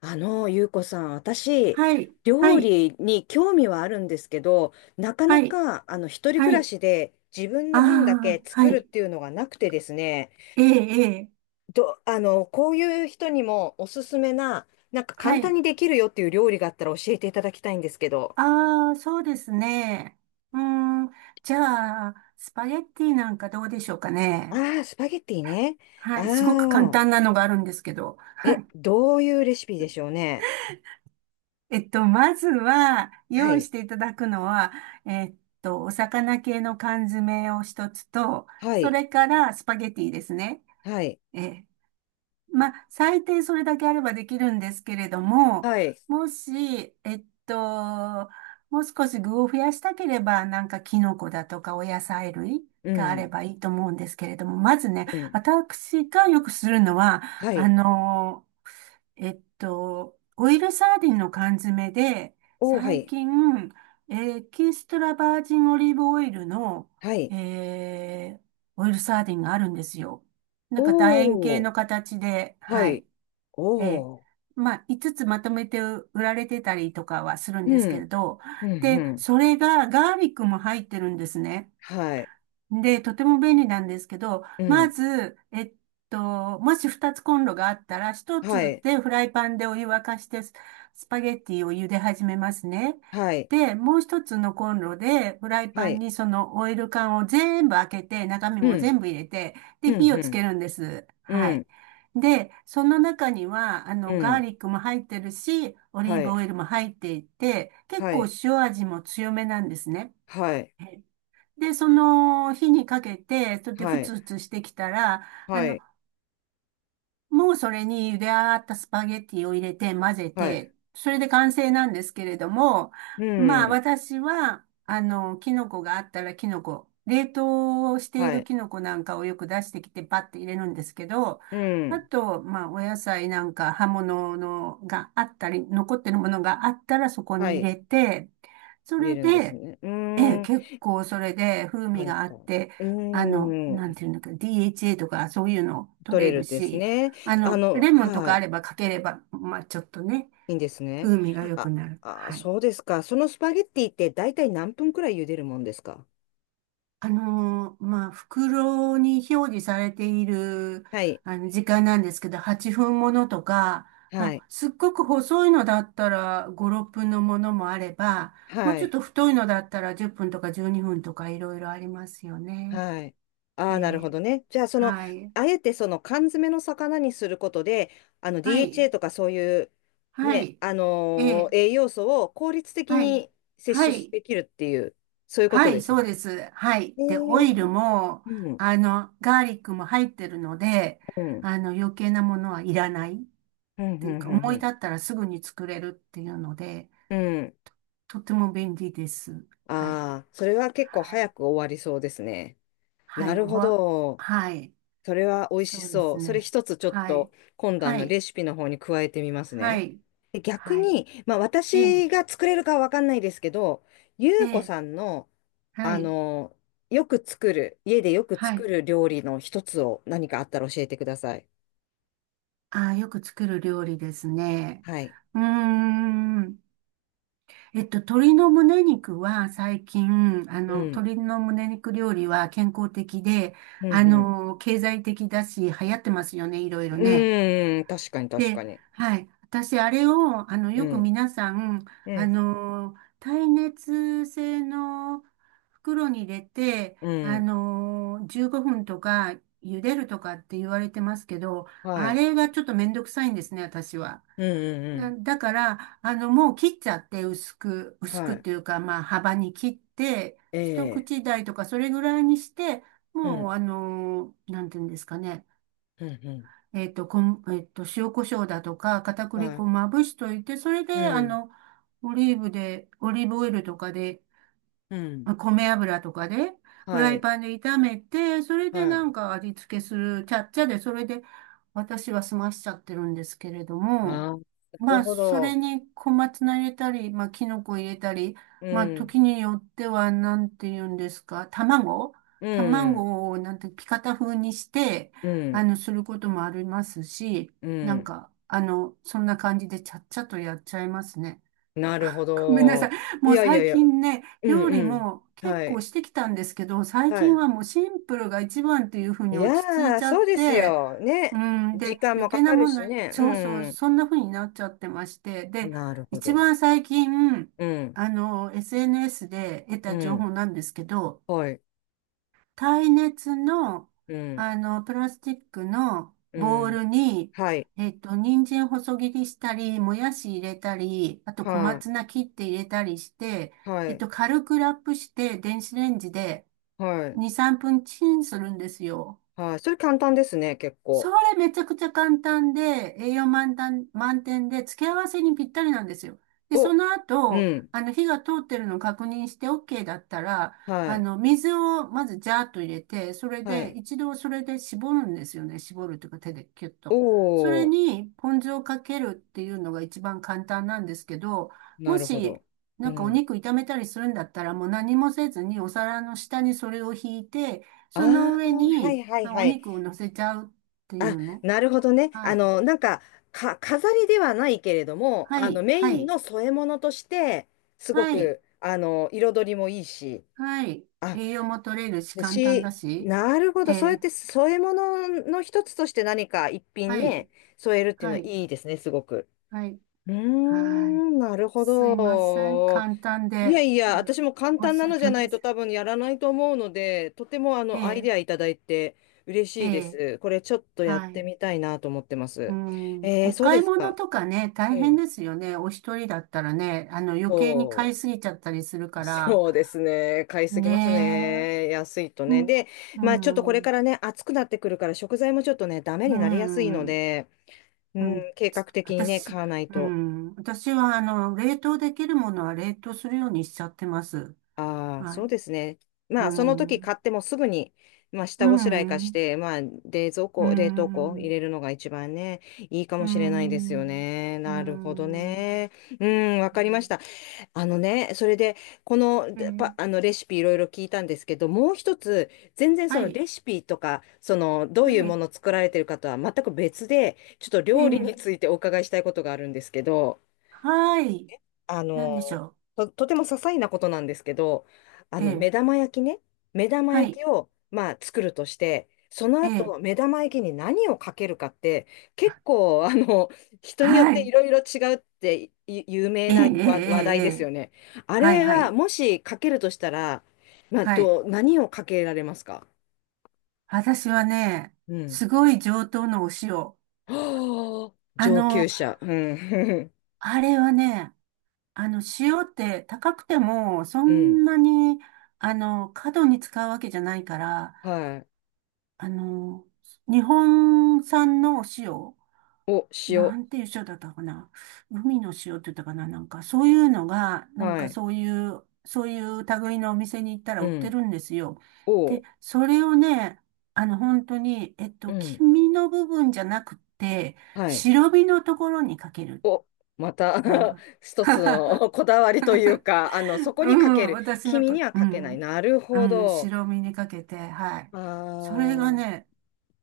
ゆうこさん、私、はい、は料い、理に興味はあるんですけど、なかなはい、か、一人は暮らい。しで自分あの分だけあ、は作るっい。ていうのがなくてですね、ええ、ええ、ど、あの、こういう人にもおすすめな、なんかは簡単い。にできるよっていう料理があったら教えていただきたいんですけど。ああ、そうですね。うーん、じゃあ、スパゲッティなんかどうでしょうかね。ああ、スパゲッティね。あはい、すごく簡あ、単なのがあるんですけど。はえ、い。どういうレシピでしょうね。まずは、は用意い、していただくのは、えっお魚系の缶詰を一つと、はそい、れからスパゲッティですね。はい、ええまあ、最低それだけあればできるんですけれども、はい、もし、もう少し具を増やしたければ、なんかキノコだとかお野菜類うがあれん、ばいいと思うんですけれども、まずね、うん、私がよくするのは、はあい、の、オイルサーディンの缶詰で、おー、は最い、近、エキストラバージンオリーブオイルの、はい、えーオイルサーディンがあるんですよ。なんか楕円形おー、の形で、ははい。い。ええおお、まあ、5つつまとめて売られてたりとかはするんうですけれん、ど、うん、うで、ん。それがガーリックも入ってるんですね。はい、で、とても便利なんですけど、うまん、ず、もし二つコンロがあったら、一はつい、でフライパンでお湯沸かしてスパゲッティを茹で始めますね。はい、で、もう一つのコンロで、フライはパンい、にそのオイル缶を全部開けて、中身うもん、全部入れて、うで、ん、火うをつん、けるんです。はうい。ん、で、その中には、あうの、ガーん、リックも入ってるし、オリーはブオい、イルも入っていて、結は構い、塩味も強めなんですね。はい、で、その火にかけて、それでふはい、つふつしてきたら、あはの、い、もうそれに茹で上がったスパゲッティを入れて混ぜはい、て、それで完成なんですけれども、うまあん、私は、あの、キノコがあったらキノコ、冷凍していはるい、キノコなんかをよく出してきてパッて入れるんですけど、うあん。と、まあお野菜なんか葉物のがあったり、残ってるものがあったらそこはに入い、れて、そ入れれるんですで、ね。うえーえ、ん、結構それで風味簡があっ単。て、うーあの、なんん、ていうんだっけ、DHA とかそういうの取取れれるるですし、ね。あの、レモンとはかあい、ればかければ、まあちょっとね、いいんですね。風味が良くあ、なる。あ、はい。そうですか。そのスパゲッティって大体何分くらい茹でるもんですか？まあ袋に表示されている、はい、あの、時間なんですけど、8分ものとか、まはい、あ、すっごく細いのだったら5、6分のものもあれば、もうはちょっい。と太いのだったら10分とか12分とかいろいろありますよね。はい。あえあ、なるほえ。どね。じゃあ、その、はい。あえてその缶詰の魚にすることで、はい、DHA とかそういう、はね、い、ええ、栄養素を効率的はい、に摂は取い、できるっていう、そういうこはとでい、すそうでね。す。はい。えで、オー、イルも、うん、あの、ガーリックも入ってるので、うん、うん、あの、余計なものはいらないっうん、うていうか、ん、思うい立ん。ったらすぐに作れるっていうので、うん。とても便利です。はい、ああ、それは結構はい、早く終わりそうですね。はない、るほど。はい、それは美味しそうでそすう。それね。一つちょっはい、と今度あはのい、レシピの方に加えてみますはね。い、で逆はい、に、まあええ、私が作れるかはわかんないですけど、ゆえうこえ、さんの、はあい、の、よく作る、家でよくは作い。る料理の一つを何かあったら教えてください。ああ、よく作る料理ですね。はい。うーん。鶏の胸肉は最近、あの、うん。鶏の胸肉料理は健康的で、うん、あうん。の、経済的だし、流行ってますよね、いろいうろね。ーん、確かに確かで、に。はい。私、あれを、あの、うよくん。皆さん、うあん。の、耐熱性の袋に入れて、うあん。の、15分とか、茹でるとかって言われてますけど、はあい。れがちょっとめんどくさいんですね、私は。うん、うん、うあん。だから、あの、もう切っちゃって、薄はくっい。ていうか、まあ、幅に切って、え一え。口大とか、それぐらいにして、うもう、ん。あの、なんていうんですかね、うん、うん。えっと、こん、えっと、塩コショウだとか、片栗は粉い。をまぶしといて、それうで、あん。の、オリーブオイルとかでうん。まあ米油とかで、フはライい。パンで炒めて、それではない。んか味付けする、ちゃっちゃで、それで私は済ましちゃってるんですけれどあも、あ、なまるあ、ほそれど。に小松菜入れたり、まあ、キノコ入れたり、うまあ、ん、時によっては、なんて言うんですか、うん、卵を、なんて、ピカタ風にして、うあん、の、することもありますし、うなんん。か、あの、そんな感じでちゃっちゃとやっちゃいますね。なるほごめんなさい。ど。いもうやいや最いや、近ね、うん、料理うん。も結は構い、してきたんですけど、最は近い。はもうシンプルが一番っていうふういに落ち着いやー、ちゃそっうですて、よ。うね。ん、時で、間余もか計なかるもの、しそうそう、ね。そんな風になっちゃってまして、うん。で、なるほ一ど。番最近、うん、あの、SNS で得うた情報ん。なんですけど、はい。耐熱の、うん、あの、プラスチックのうボウん。ルに、はい、人参細切りしたり、もやし入れたり、あと小は松菜切って入れたりして、い、はい、軽くラップして、電子レンジではい、2、3分チンするんですよ。はい。それ簡単ですね、結構。それめちゃくちゃ簡単で、栄養満タン満点で、付け合わせにぴったりなんですよ。で、そお、のう後、ん。あの、火が通ってるのを確認して OK だったら、はあい、の、水をまずジャーッと入れて、それはで、い。一度それで絞るんですよね。絞るというか手でキュッと。それおー、に、ポン酢をかけるっていうのが一番簡単なんですけど、なもるほし、ど。うなんかおん。肉炒めたりするんだったら、もう何もせずにお皿の下にそれを引いて、あそのあ、上はいにはいあはおい。肉を乗せちゃうていあ、うのなるほどね。はい。なんか、飾りではないけれども、はい。メイはンい。の添え物として、すごはい。く、彩りもいいし。はい。あ、栄養も取れるし、で簡単だし、し。なるほえど。そうやっーて添え物の一つとして何か一品はい。ね、添えるっていうのははい。いいですね、すごく。はい。うーはい。ん、なるほすいません。ど。簡単いやで、いや、うん私も簡申単しなのじ訳あゃりなまいとせん。多分やらないと思うので、とてもあのアイえデアいただいて嬉ーしいでえーす。これちょっとやっはてい。みたいなと思ってまうす。ん。えー、おそう買でいす物か。とかね、う大変ん。ですよね。お一人だったらね、あの、余計に買そいすぎちゃったりするかう。ら。そうですね。買いすぎますねえ。ね。安いとうね。ん。で、うまあちょっとこれん。からね、暑くなってくるから食材もちょっとね、ダメうになりやすいのん。で、うん、計画的にね、私、買わないうと。ん、私は、あの、冷凍できるものは冷凍するようにしちゃってます。ああ、はそうい。ですね。うまあ、その時ん、買ってもすぐに、まあ、う下ごしらえ化しん、て、まあ、冷蔵う庫、冷凍庫入ん、れるのが一番ね、いいかうもしれないですよん、ね。うなるほどん。ね。うん、わかりました。あのね、それで、この、えでー、パ、あの、レシピいろいろ聞いたんですけど、もう一つ、全然そはのい、レシピとか、その、どういうはもい、の作られてるかとは全く別で、ちょっとえ料理ー、についてお伺いしたいことがあるんですけど、はい、あなんでしの、ょとても些細なことなんですけど、う。え目ー、玉焼きね、目玉は焼い、きを、まあ、作るとして、そのえー、後、目玉焼きに何をかけるかって、結構、人によっはていい、ろいろ違うってい有名えー、えなー、話題ですよえー、ね。あはい、れはは、い、もしかけるとしたら、まあ、はい。何をかけられますか？私はね、うん。すごい上等のお塩。はあ、あ上級の、者。うん。あれはね、あの、塩って高くても、そ うん。んなに、あの、過度に使うわけじゃないから、はい。あの、日本産のお塩、お、塩。なんていう塩だったかな。海の塩って言ったかな。なんか、そういうのが、なんはかい。そういう、そういう類のお店に行ったらう売ってん。るんですよ。おで、う。それをね、あの、本当に、うん。黄身の部分じゃなくて、はい。白身のところにかける。お、また あ一つあ の こだわりというか、そ こうにかけん、る。私の君こ、にはうかけない。ん、なるほうん、ど。白身にかけて、はい。あそれがあ、ね、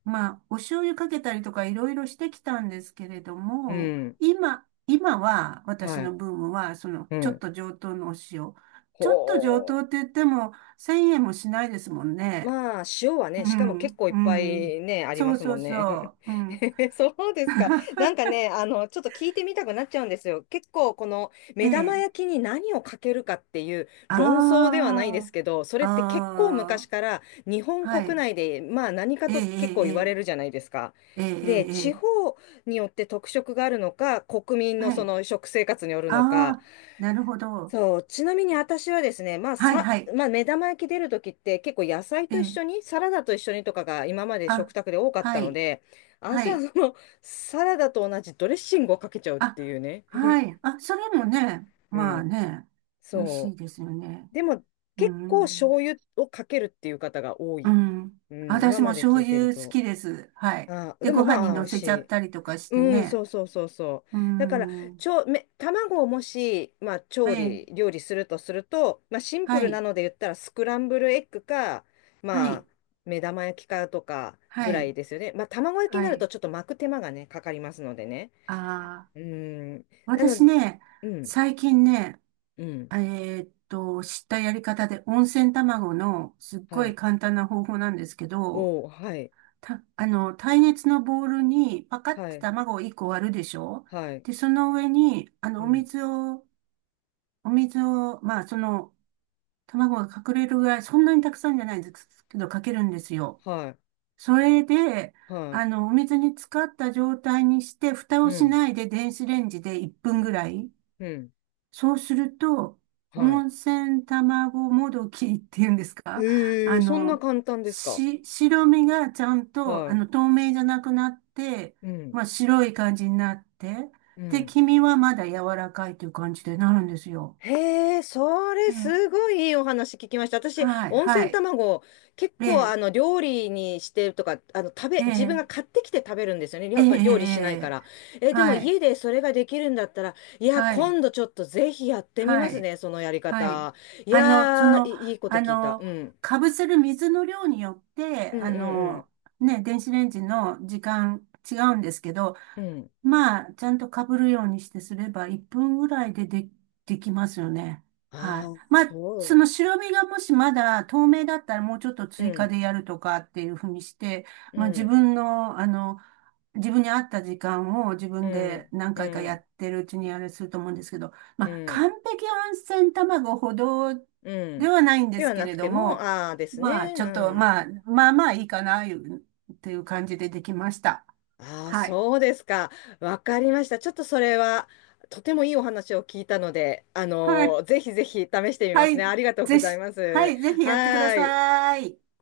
まあ、お醤油かけたりとかいろいろしてきたんですけれどうも、ん。今は、私はのい。ブームは、その、うちょっん。と上等のお塩。ちょっと上等ほっう。て言っても、1000円もしないですもんね。まあ、塩はうね、しかも結ん、構いっうぱん。いね、ありそまうすそもうんね。そう、うん。そうですか。なんか ね、ちょっと聞いてみたくなっちゃうんですよ。結構、このえ目玉え。焼きに何をかけるかっていう論争ではないであすけど、そあ、れって結構昔ああ、から日本は国い。内で、まあ何かええ、えと結構言われえ、るじゃないですか。ええ、えで、え、え地え。方によって特色があるのか、国民のはそい。の食生活によるのか、ああ、なるほど。そう、ちなみに私はですね、まあはい、さ、はい。まあ、目玉焼き出るときって結構野菜えと一え、緒に、サラダと一緒にとかが今まで食あ、卓で多かっはたのい、で、私ははい。そのサラダと同じドレッシングをかけちゃうっあ、ていうね。はい。あ、それもね、うまあん、ね、美味しそいですよね。う。でもう結構ん。醤油をかけるっていう方が多うい。ん。うん、今私もまで醤聞いて油る好と。きです。はい。あ、で、でごも飯にまあ美乗味せしちゃっい。たりとかしうてん、そね。うそうそうそう。うだから、ん。ちょ、め、卵をもし、まあ、え調理、え、料理するとすると、まあ、シンプはルない、ので言ったら、スクランブルエッグか、はまあ、い、目玉焼きかとかぐはらいい、ですよね。まあ、卵焼きにはなると、い。ちょっと巻く手間がね、かかりますのでね。ああ、うん。なの私で、ね、うん、最近ね、うん、え知ったやり方で、温泉卵のすっごはいい。簡単な方法なんですけど、おお、はい、た、あの、耐熱のボウルにパカっはてい、卵を1個割るでしょはい、で、その上に、あうの、ん、お水を、まあ、その、卵が隠れるぐらい、そんなにたくさんじゃないですけど、かけるんですよ。はい、それで、はあい、の、お水に浸かった状態にして、蓋うをしん、ないで電子レンジで1分ぐらい。うん、そうすると、は温泉卵もどきっていうんですい。かえあー、そんなの、簡単ですか。白身がちゃんと、あはの、透明じゃなくなって、い、うん、まあ、白い感じになって、うで、ん。黄身はまだ柔らかいという感じでなるんですよ。へえ、それええ、すごいいいお話聞きました。私、はい、温は泉い。卵、結え構あえ、の料理にしてとか、あの食べ、え自分え、が買ってきて食べるんですよね。やええ、っえぱ料理しないかえ、ええら。え、でもはい、家でそれができるんだったら、いや、はい、今度ちょっとぜひやってみまはすい。ね、そのやりはい。方。いあの、そやー、の、いいいことあ聞いた。の、うん。かぶせる水の量によって、うんあうんの、ね、電子レンジの時間違うんですけど、うん。うん。まあ、ちゃんとかぶるようにしてすれば、1分ぐらいでで、できますよね。はあい。あ、まあ、そその白身がもしまだ透明だったら、もうちょっとう。う追加ん。でやるとかっていうふうにして、うまあ、自ん。分の、あの、自分に合った時間を自う分でん。何う回かやん。ってるうちにあれすると思うんですけど、まうあ、ん。完璧温泉卵ほどうでん。はないんでですはけなくれどても、も、ああですまあ、ね。ちうょっと、ん。まあ、まあまあいいかな、いうっていう感じでできました。ああ、はい。そうですか。わかりました。ちょっとそれは、とてもいいお話を聞いたので、はい。ぜひぜひ試してみまはすね。い。ありがとうごぜざいひ、まはす。い。ぜひはやってくだーい。さい。